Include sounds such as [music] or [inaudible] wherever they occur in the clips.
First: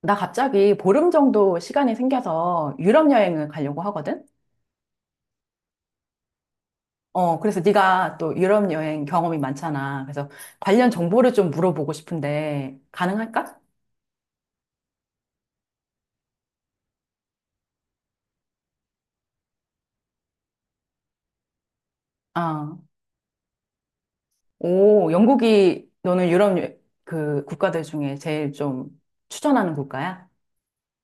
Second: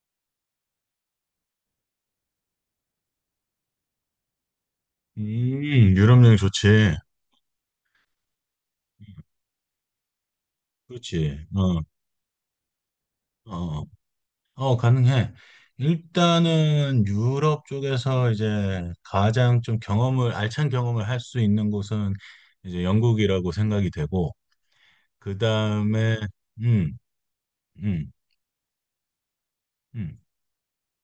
나 갑자기 보름 정도 시간이 생겨서 유럽 여행을 가려고 하거든? 음, 유럽 여행 좋지. 어, 그래서 네가 또 유럽 여행 경험이 많잖아. 그래서 관련 정보를 그렇지. 좀 물어보고 싶은데 어, 가능할까? 어, 가능해. 일단은 유럽 쪽에서 이제 가장 좀 알찬 경험을 할 수 있는 곳은 아, 이제 영국이라고 생각이 되고, 오, 그 영국이 다음에, 너는 음, 그 국가들 음, 중에 제일 좀 추천하는 음. 국가야?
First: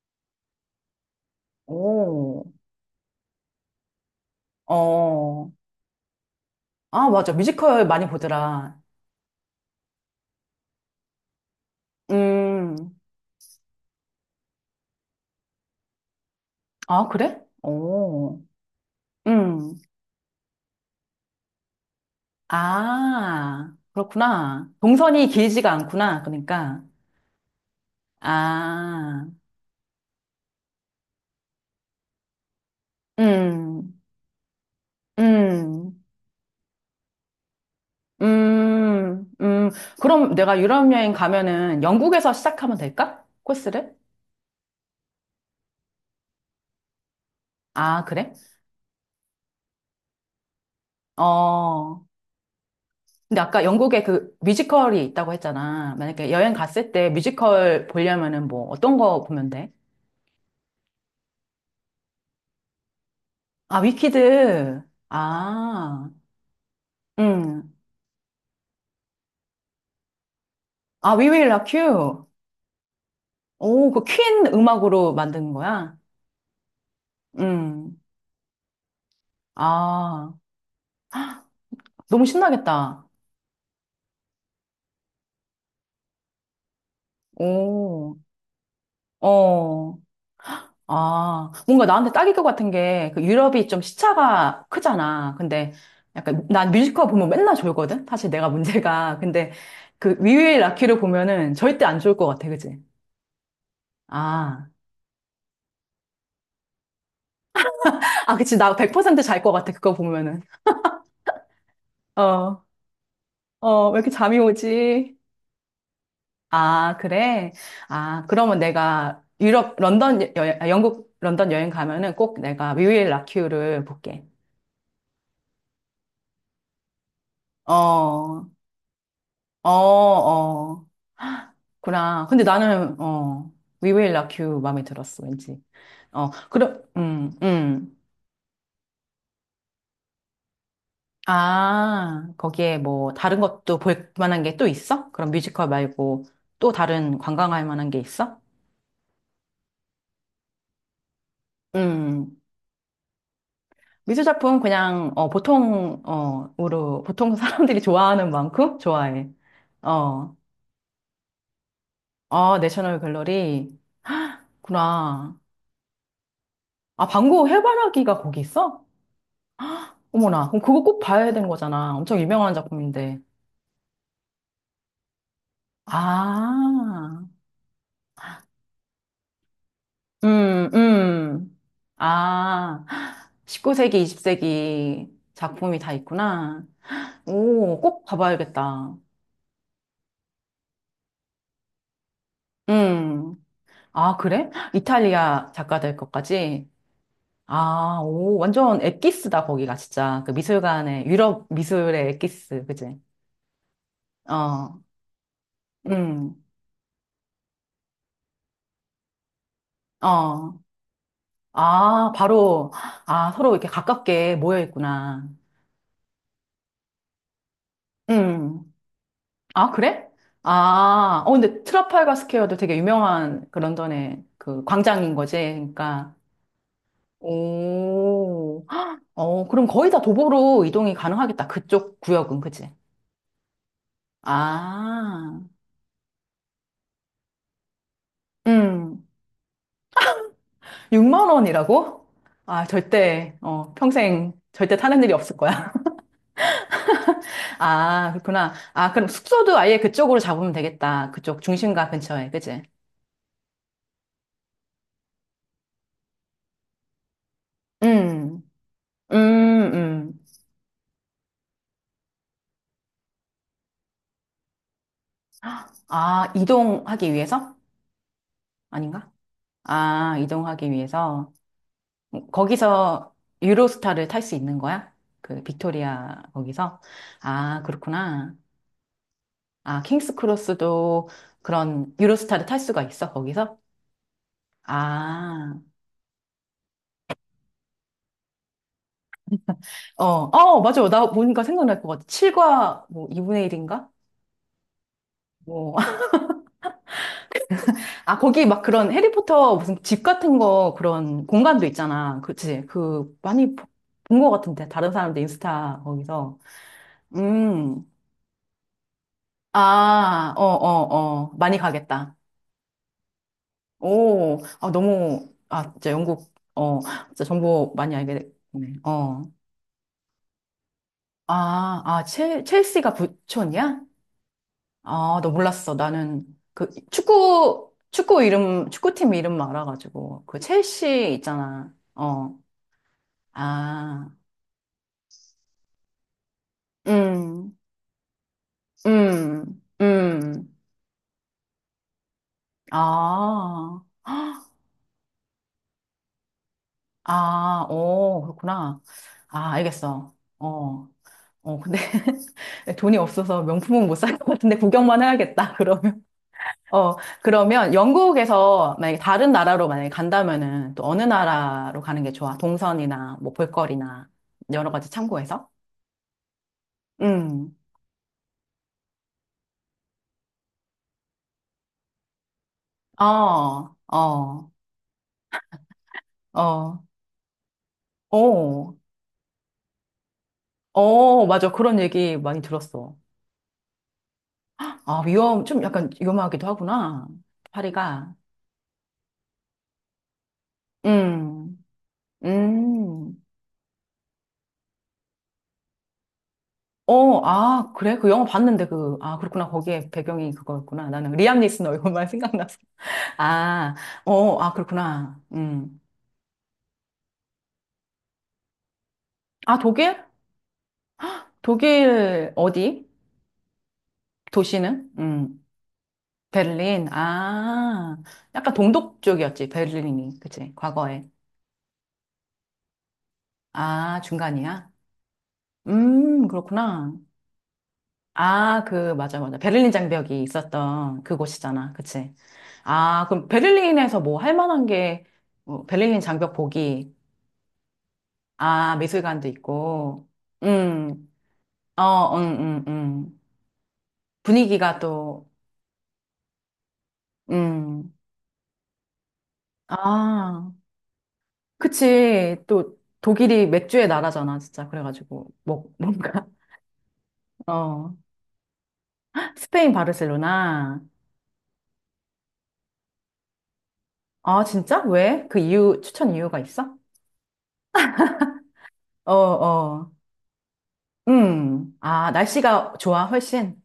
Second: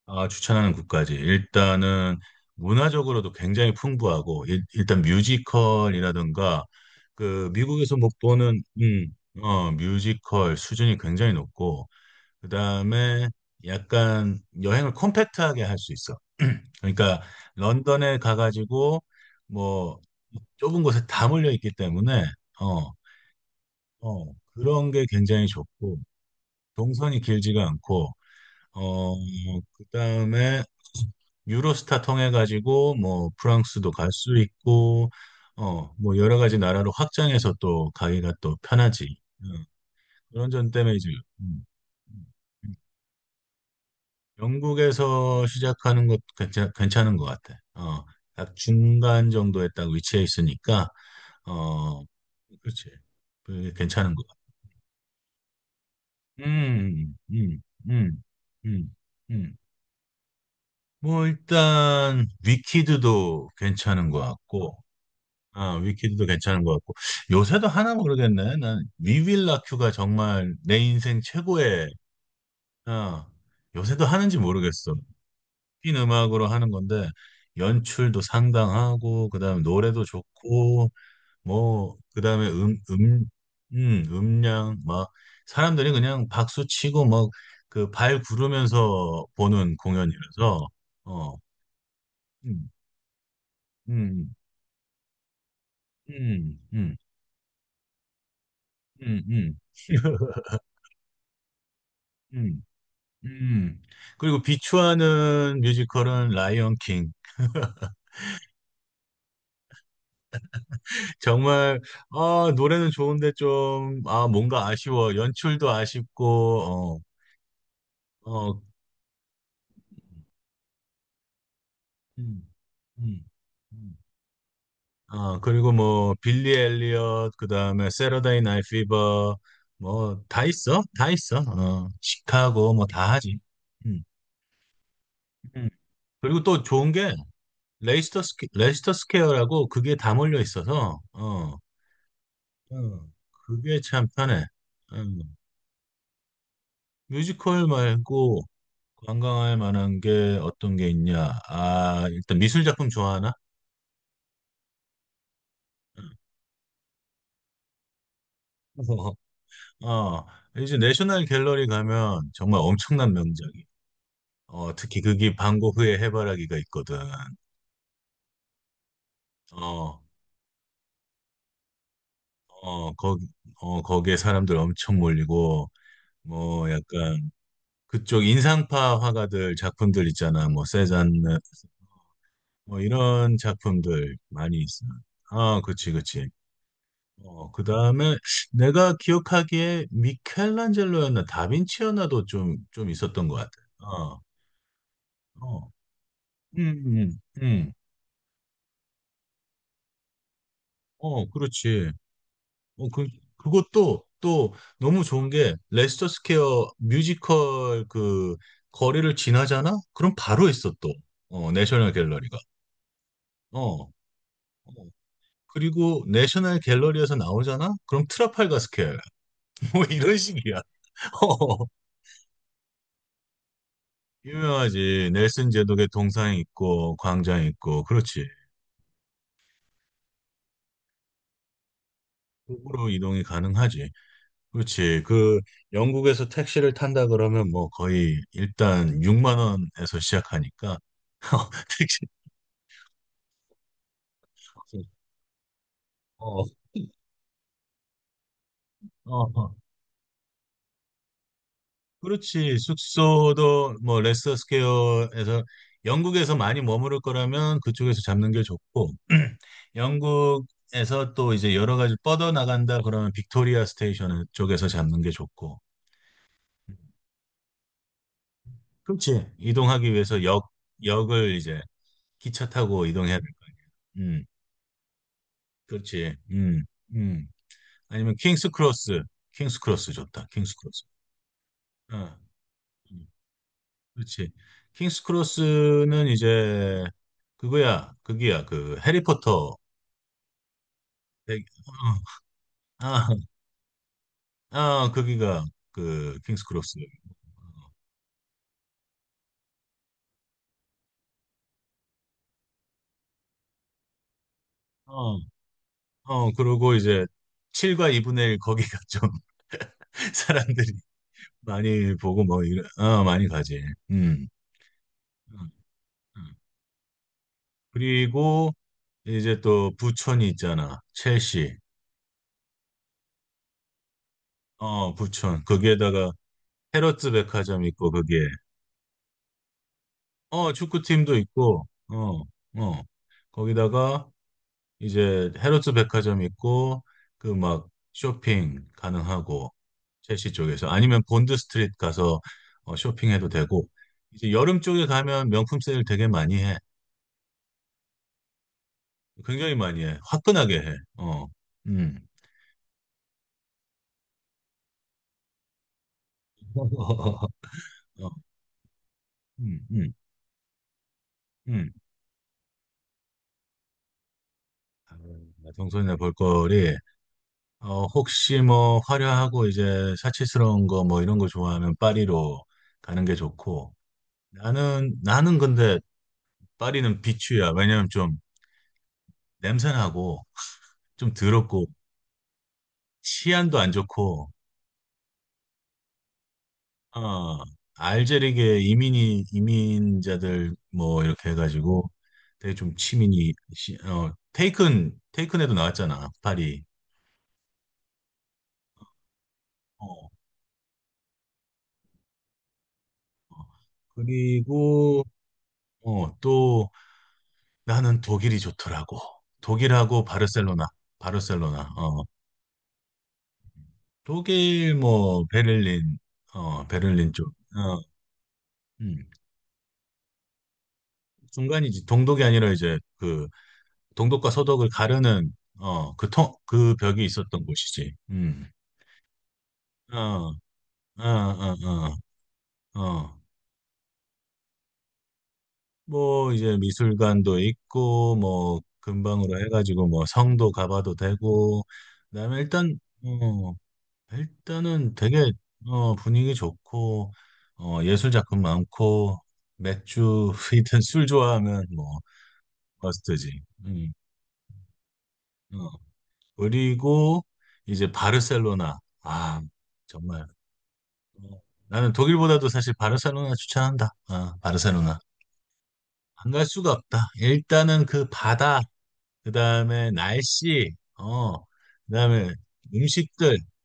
아, 추천하는 국가지. 일단은 오, 문화적으로도 굉장히 풍부하고, 일단 어, 뮤지컬이라든가, 아, 맞아. 그 뮤지컬 미국에서 많이 못 보는, 보더라. 어, 뮤지컬 수준이 굉장히 높고, 음, 그다음에 약간 여행을 컴팩트하게 할 수 있어. 아, 그러니까 그래? 런던에 오, 가가지고 음. 뭐 좁은 곳에 다 몰려 있기 때문에 어, 아, 그렇구나. 그런 게 동선이 굉장히 길지가 좋고 않구나. 그러니까. 동선이 길지가 않고 어, 아, 그다음에 유로스타 통해 가지고 뭐 프랑스도 음, 갈 수 있고 어, 음, 뭐 여러 가지 나라로 확장해서 또 가기가 또 편하지. 음, 응. 음. 그럼 그런 내가 점 유럽 때문에 이제 여행 음, 가면은 음. 영국에서 시작하면 될까? 코스를? 영국에서 시작하는 것도 괜찮은 것 같아. 아, 어, 그래? 딱 중간 정도에 딱 위치해 있으니까, 어. 어, 그렇지. 근데 아까 그게 영국에 괜찮은 것 그 같아. 뮤지컬이 있다고 했잖아. 만약에 여행 갔을 때 음, 음, 뮤지컬 음, 보려면은 뭐 음, 어떤 거 음. 보면 음. 돼? 뭐, 일단, 위키드도 아, 괜찮은 것 같고, 위키드. 아, 아, 위키드도 괜찮은 것 같고, 요새도 음. 하나 모르겠네. 난 위윌라큐가 정말 내 아, 인생 We Will Rock 최고의, You. 아, 오, 그 요새도 하는지 퀸 모르겠어. 음악으로 만든 거야? 핀 음악으로 하는 건데 음. 연출도 상당하고 그다음에 노래도 아, 좋고 뭐 너무 그다음에 신나겠다. 음량 막 사람들이 그냥 박수 치고 막 그 오, 발 구르면서 보는 어. 공연이라서 어, 아, 뭔가 나한테 딱일 것 같은 음, 게, 그 유럽이 좀 음, 시차가 크잖아. 근데 약간, 음, 난 음, 뮤지컬 보면 맨날 졸거든? 사실 내가 문제가. 음, 근데 음. 그 [laughs] 위유의 라키를 보면은 절대 안 졸 것 같아, 음, 그지? 음. 그리고 아. 비추하는 뮤지컬은 라이언 킹. [laughs] 아, 그치. 나 100%잘 것 같아, 그거 보면은. [laughs] 정말 아, 어, 노래는 좋은데 어, 왜 좀 이렇게 아, 잠이 뭔가 아쉬워. 오지? 연출도 아, 아쉽고 그래? 아, 그러면 어, 내가 유럽, 런던, 영국, 런던 여행 가면은 꼭 음, 내가 뮤일 음, 라큐를 음. 볼게. 아, 그리고 뭐, 빌리 엘리엇, 그 다음에 세러데이 어, 나이 피버, 어, 뭐, 다 있어? 어. 다 있어. [gasps] 어, 구나. 근데 시카고, 뭐, 나는, 다 하지. 어, We 음, Will Rock You 마음에 들었어, 왠지. 음. 어, 그리고 또 그럼, 좋은 게, 레이스터 스퀘어라고 그게 다 몰려 있어서, 아, 어, 거기에 뭐, 다른 것도 그게 참 볼 만한 편해. 게 또 있어? 음. 그럼 뮤지컬 말고 또 다른 관광할 뮤지컬 만한 게 있어? 말고 관광할 만한 게 어떤 게 있냐? 아, 일단 미술 작품 좋아하나? 미술 작품 그냥 어, 보통 어으로 보통 사람들이 좋아하는 만큼 [laughs] 좋아해. 어, 어. 이제 내셔널 갤러리 가면 아, 정말 내셔널 엄청난 명작이. 갤러리구나. 어, 특히 그게 방고흐의 해바라기가 있거든. 아, 방구 해바라기가 거기 있어? 어, 어머나. 그럼 그거 꼭 봐야 되는 거잖아. 엄청 유명한 어, 작품인데. 거기, 거기에 사람들 엄청 몰리고, 뭐, 아. 약간, 그쪽 인상파 화가들 작품들 있잖아. 뭐, 음, 세잔느, 음. 뭐, 아. 이런 19세기, 작품들 많이 있어. 20세기 아, 작품이 다 그치, 그치. 있구나. 어, 그 오, 꼭 다음에 봐봐야겠다. 내가 기억하기에 미켈란젤로였나, 다빈치였나도 좀 있었던 음. 것 같아. 아, 어, 그래? 이탈리아 어, 작가들 것까지? 음, 음, 음. 아, 오, 완전 엑기스다, 거기가, 진짜. 그 미술관의, 어, 유럽 그렇지. 미술의 엑기스, 어, 그지? 그, 그것도 또 어, 너무 좋은 게 레스터 음, 스퀘어 뮤지컬 그 거리를 지나잖아? 그럼 바로 어. 있어 또. 어, 내셔널 아, 갤러리가. 바로, 아, 서로 이렇게 어. 어. 가깝게 모여 있구나. 그리고 내셔널 갤러리에서 나오잖아? 그럼 트라팔가 음. 스퀘어 아, [laughs] 뭐 그래? 이런 식이야. [laughs] 아, 어, 근데 어, 트라팔가 스퀘어도 되게 유명한 그 런던의 그 유명하지. 광장인 거지. 넬슨 제독의 그러니까, 동상 있고 광장 있고 그렇지. 오, 어, 그럼 거의 다 도보로 이동이 가능하겠다. 그쪽 구역은, 그지? 북으로 이동이 가능하지. 그렇지. 그 아, 영국에서 택시를 탄다 그러면 뭐 거의 일단 음. 6만 원에서 시작하니까 6만 [laughs] 택시 원이라고? 아, 절대, 어, 평생 절대 타는 일이 없을 거야. 어, [laughs] 아, 그렇구나. 아, 그럼 어. 어. 숙소도 아예 그쪽으로 잡으면 되겠다. 그쪽 중심가 근처에, 그렇지. 그치? 숙소도 뭐 레스터 스퀘어에서 영국에서 많이 머무를 거라면 그쪽에서 잡는 음, 게 좋고 [clears throat] 음, 음. 영국에서 또 이제 여러 가지 뻗어 나간다 그러면 빅토리아 스테이션 쪽에서 잡는 게 [gasps] 좋고 아, 이동하기 위해서? 아닌가? 그렇지. 이동하기 아, 위해서 역 이동하기 위해서. 역을 이제 기차 타고 거기서 이동해야 될 유로스타를 거야. 탈 수 있는 거야? 그 그렇지. 빅토리아 거기서? 음. 아, 아니면 그렇구나. 킹스 크로스. 킹스 아, 크로스 킹스 좋다. 킹스 크로스. 크로스도 그런 어, 유로스타를 탈 수가 음, 있어, 거기서? 그렇지. 킹스 아, 크로스는 이제 그거야. 그기야. 그 해리포터. 어, 어, 맞아요. 나니까 백- 어, 생각날 것 같아. 7과 뭐 아, 2분의 1인가? 아, 거기가 뭐. [laughs] 그 킹스 크로스. 아, 거기 막 그런 해리포터 무슨 집 같은 거 그런 공간도 있잖아. 그치? 그 많이 본 것 같은데. 다른 어, 사람들 인스타 거기서. 그리고 이제 음. 7과 2분의 1 거기가 좀 [laughs] 아, 어, 사람들이 어, 어. 많이 많이 가겠다. 보고 뭐 이런, 어, 많이 가지. 음. 오, 아, 너무, 음, 아, 진짜 영국, 음. 어, 진짜 정보 많이 알게 그리고 됐네. 어. 이제 또 부천이 있잖아. 첼시. 아, 아, 첼시가 부촌이야? 어, 아, 너 부천. 몰랐어. 거기에다가 나는 그 헤럿즈 백화점 축구, 있고 거기에 축구 이름, 축구팀 이름만 알아가지고. 그 어, 첼시 축구팀도 있고 있잖아. 어. 어. 거기다가 아, 이제 헤럿즈 백화점 있고 그 음, 막 쇼핑 가능하고 음, 첼시 음. 쪽에서 아니면 본드 스트리트 가서 어, 쇼핑해도 되고 아, 이제 헉, 여름 쪽에 가면 명품 세일 되게 많이 해. 아, 오, 그렇구나. 아, 굉장히 많이 해. 알겠어. 화끈하게 해. 어, 어. 어, 근데 음. [laughs] 돈이 없어서 명품은 못 살 것 같은데 구경만 해야겠다, 그러면. 어, [laughs] 그러면 어, 영국에서 만약에 다른 음, 나라로 만약에 음, 간다면은 또 어느 음. 나라로 가는 게 좋아? 동선이나 뭐 볼거리나 여러 가지 아, 참고해서? 정선이네 볼거리. 음. 어, 혹시 뭐 화려하고 이제 사치스러운 거 뭐 이런 거 좋아하면 파리로 어, 가는 게 좋고. 어, 나는 근데 어, 파리는 비추야. 왜냐면 좀 어, 냄새나고 좀 어, 맞아. 더럽고 그런 얘기 많이 들었어. 치안도 안 좋고. 아, 위험, 좀 약간 위험하기도 하구나. 어, 파리가. 알제리계 이민이 이민자들 뭐 이렇게 음, 해가지고 되게 좀 음. 치민이 시- 어 테이큰에도 나왔잖아 파리. 어, 아, 그래? 그 영화 봤는데 그, 아, 그렇구나. 어, 거기에 어. 배경이 그거였구나. 나는 리암 니슨 얼굴만 [laughs] 생각났어. 아, 어, 아, 그리고 그렇구나. 음. 또 나는 독일이 좋더라고. 아, 독일? 독일하고 바르셀로나, 바르셀로나. 어, 독일 어디? 독일 도시는? 뭐 음. 베를린, 어, 베를린. 베를린 쪽. 어, 아, 약간 동독 음, 쪽이었지, 베를린이. 그치, 과거에. 중간이지. 동독이 아니라 이제 그 아, 동독과 서독을 중간이야? 가르는 그 그렇구나. 벽이 있었던 곳이지. 아, 그, 맞아, 맞아. 베를린 장벽이 어, 있었던 어, 그곳이잖아. 어, 그치. 어, 아, 어. 그럼 베를린에서 뭐 할 만한 게, 뭐 베를린 뭐 장벽 이제 보기. 미술관도 있고 뭐 아, 미술관도 근방으로 해가지고 뭐 있고. 성도 가봐도 음, 되고. 어, 그다음에 음, 음. 어, 분위기가 일단은 또, 되게 어, 분위기 좋고 어, 음. 예술 작품 많고 맥주 아, [laughs] 이든 술 좋아하면 뭐 그치. 또 버스트지. 독일이 맥주의 나라잖아, 진짜. 그래가지고 뭐 어. 뭔가 그리고 [laughs] 이제 어 바르셀로나. 아 스페인 정말 바르셀로나. 어, 나는 독일보다도 사실 바르셀로나 추천한다. 아, 아, 진짜? 바르셀로나 왜? 그 이유 추천 안 이유가 갈 수가 있어? 없다. 일단은 그 바다, 어, 그 다음에 어. 날씨, 어, 그 음. 아, 다음에 날씨가 좋아, 음식들. 훨씬.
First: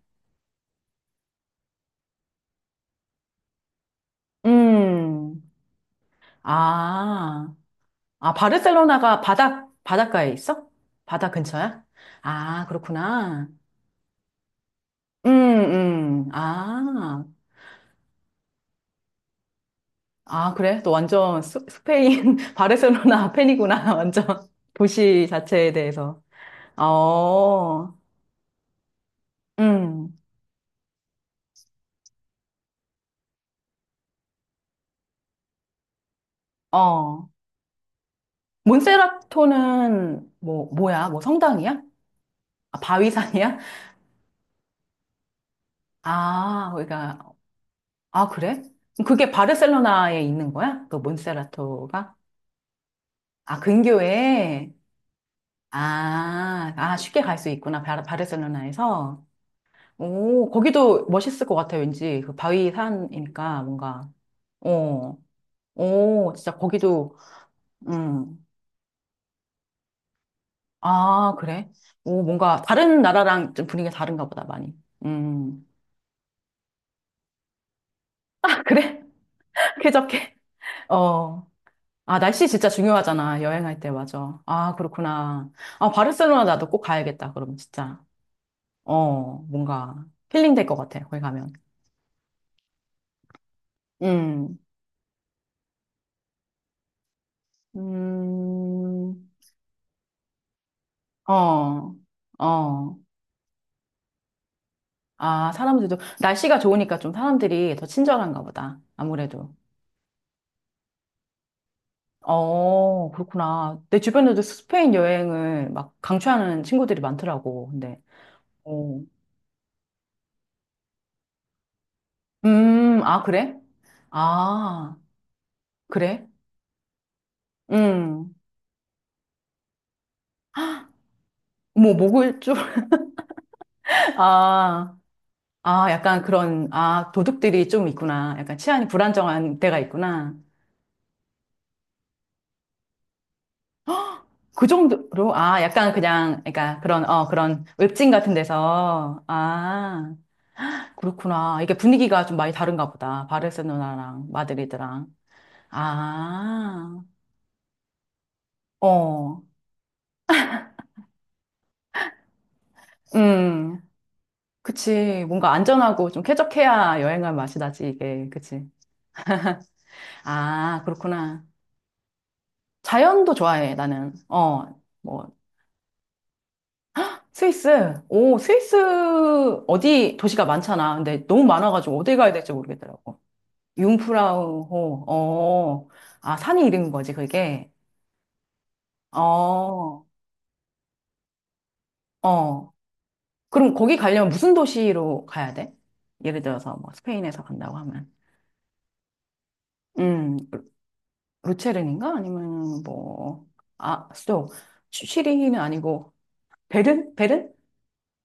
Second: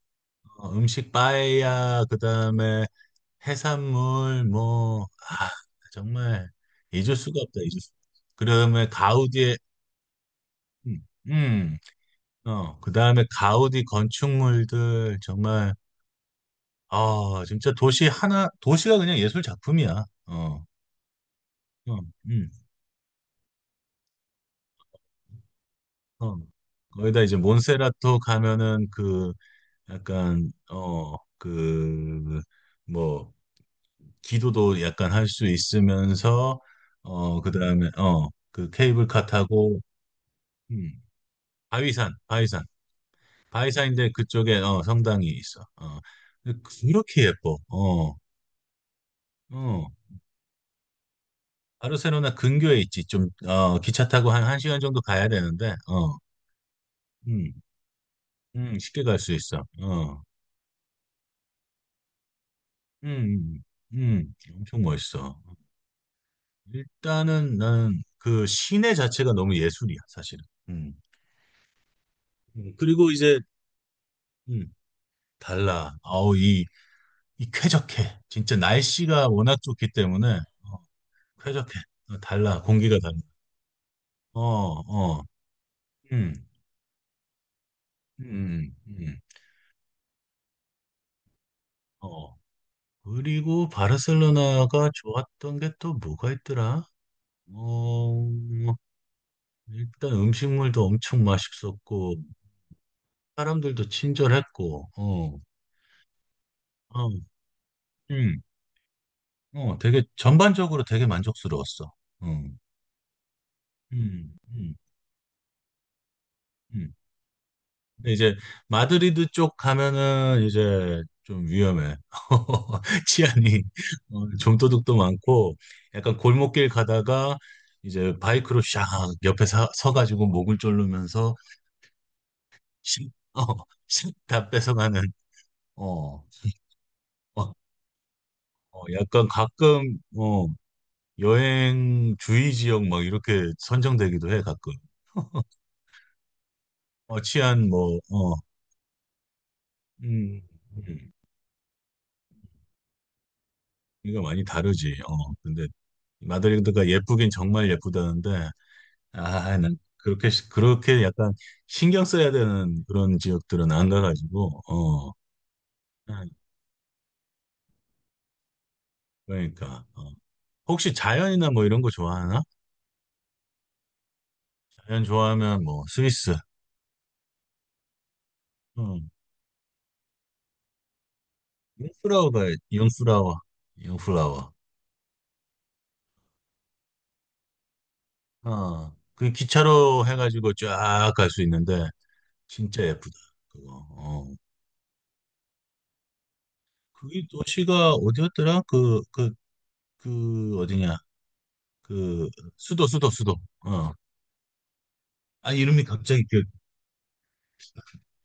어, 음식 빠에야 그다음에 해산물 뭐 음. 아, 정말 잊을 수가 아, 없다 잊을 수. 아, 그다음에 바르셀로나가 가우디의 바다 바닷가에 있어? 음, 바다 음, 근처야? 아, 어 그다음에 그렇구나. 가우디 건축물들 정말 음, 아. 아 진짜 도시 하나 도시가 그냥 예술 작품이야. 아, 어, 그래? 너 완전 어, 스페인, 음, [laughs] 바르셀로나 팬이구나. [laughs] 완전. 도시 자체에 대해서. 어. 거기다 이제 어, 몬세라토 가면은 그 음, 약간 어그뭐 기도도 약간 할 수 있으면서 어. 어 그다음에 어 그 케이블카 타고 몬세라토는 음, 뭐야? 뭐 성당이야? 바위산 바위산 아, 바위산이야? 바위산인데 그쪽에 어 성당이 있어 어 아, 그러니까, 그렇게 예뻐 아, 그래? 그게 어어 바르셀로나에 있는 거야? 그 몬세라토가? 바르셀로나 근교에 있지 좀 아, 어 기차 타고 한 근교에? 1시간 정도 가야 되는데 어 아, 아, 쉽게 갈 수 음, 있구나. 쉽게 갈 바르셀로나에서. 수 있어 어 오, 거기도 멋있을 것 같아, 왠지. 그 음, 바위산이니까 뭔가. 엄청 어. 멋있어 오, 진짜 거기도, 일단은 나는 음. 그 시내 자체가 너무 예술이야 사실은 음. 아, 그래? 오, 뭔가 다른 그리고 이제 나라랑 좀 분위기가 다른가 보다, 많이. 음, 음. 달라. 아우, 이 쾌적해. [laughs] 진짜 아, 그래? 날씨가 워낙 [laughs] 좋기 때문에, 쾌적해? 어, 어. 쾌적해. 아, 어, 날씨 달라. 진짜 공기가 달라. 중요하잖아. 여행할 때, 맞아. 어, 아, 어, 그렇구나. 아, 바르셀로나 음, 나도 꼭 가야겠다, 그러면 진짜. 음, 음, 어, 뭔가 힐링 될 것 같아, 거기 가면. 어. 그리고 음. 바르셀로나가 좋았던 게 또 뭐가 있더라? 어, 음. 일단 음식물도 엄청 어. 맛있었고, 어. 사람들도 친절했고, 아, 사람들도, 날씨가 좋으니까 어, 좀 사람들이 더 친절한가 음, 보다. 아무래도. 되게 전반적으로 되게 만족스러웠어. 음, 어, 그렇구나. 내 음, 주변에도 음, 스페인 여행을 막 강추하는 음. 친구들이 많더라고. 근데, 근데 이제 어. 마드리드 쪽 가면은 이제 좀 위험해. [laughs] 아, 그래? 치안이 어, 좀도둑도 아, 많고 약간 그래? 골목길 가다가 이제 음, 바이크로 샥 옆에 서가지고 목을 졸르면서 뭐, 먹을 줄. 씩, 어, [laughs] 씩다 아, 뺏어가는 아, 약간 어, 그런, 아, 어, 도둑들이 좀 있구나. 약간 어, 치안이 약간 불안정한 데가 가끔 있구나. 어, 여행 주의 지역 막 이렇게 선정되기도 해 그 가끔. 정도로, 아, 약간 그냥, 그러니까 그런, 어, 어, 그런 치안 뭐 웹진 같은 데서, 아, 음, 음. 그렇구나. 이게 분위기가 좀 많이 다른가 보다. 이거 바르셀로나랑 많이 다르지. 마드리드랑. 어, 근데 마드리드가 아. 예쁘긴 정말 예쁘다는데, 어, 아, 난 그렇게 약간 신경 써야 되는 그런 지역들은 음, 안 가가지고, 그치. 뭔가 안전하고 좀 음, 쾌적해야 여행할 맛이 나지, 이게. 그치. 그러니까 어. 아, 혹시 그렇구나. 자연이나 뭐 이런 거 좋아하나? 자연도 좋아해, 나는. 어, 자연 뭐, 좋아하면 뭐 스위스, 스위스. 오, 스위스 응. 어디 도시가 많잖아. 근데 너무 많아가지고 어디 가야 융프라우가 될지 모르겠더라고. 융프라워, 융프라워, 융프라우호, 어, 아, 산이 이름인 거지, 그게. 어, 그 어, 기차로 해가지고 쫙 갈 수 있는데 어. 진짜 예쁘다 그럼 그거. 거기 어, 가려면 무슨 도시로 가야 돼? 예를 들어서 뭐 그게 스페인에서 간다고 도시가 하면. 어디였더라? 그 그, 음. 그 어디냐? 루체른인가? 그 아니면 수도 뭐, 어 아, 수도, 시리히아 는 이름이 아니고, 갑자기 기억 베른? 베른?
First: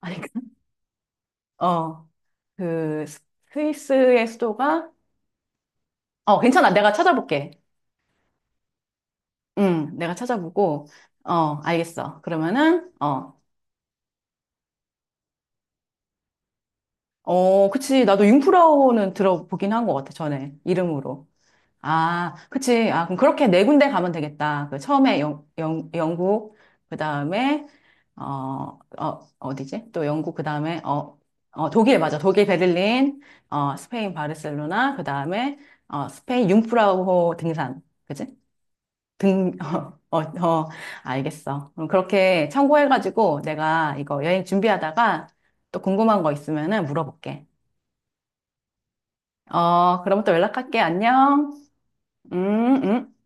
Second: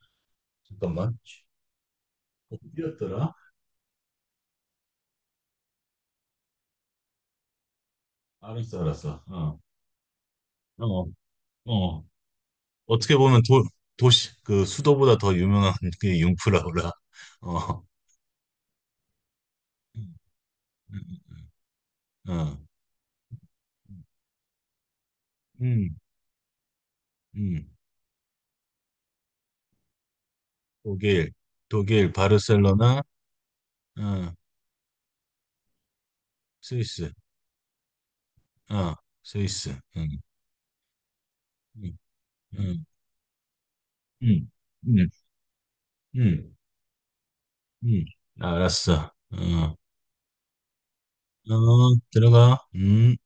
아닌가? [laughs] 잠깐만 어, 그, 스- 어디였더라 스위스의 수도가, 어, 괜찮아. 내가 찾아볼게. 알았어 알았어 응, 내가 어 찾아보고, 어 어, 어 알겠어. 그러면은, 어. 떻게 어, 보면 도 도시 그 수도보다 더 유명한 게 융프라우라 어, 어어음음 그치. 나도 융프라우는 들어보긴 한 것 같아, 전에. 이름으로. 아, 그치. 아, 그럼 그렇게 4군데 가면 되겠다. 그 처음에 음, 영국, 그 음. 다음에, 어, 어, 어디지? 또 영국, 그 다음에, 어, 독일 어, 독일, 독일 맞아. 독일, 바르셀로나 베를린, 어, 스페인, 어 바르셀로나, 그 다음에, 어, 스페인, 스위스 융프라우호 등산. 그치? 어 등, 스위스 [laughs] 어, 어, 어, 알겠어. 그럼 그렇게 참고해가지고 내가 이거 여행 음음음음음음 준비하다가 또 궁금한 거 있으면은 물어볼게. 알았어 어 어, 그러면 또 연락할게. 안녕. 어, 들어가 음, 음.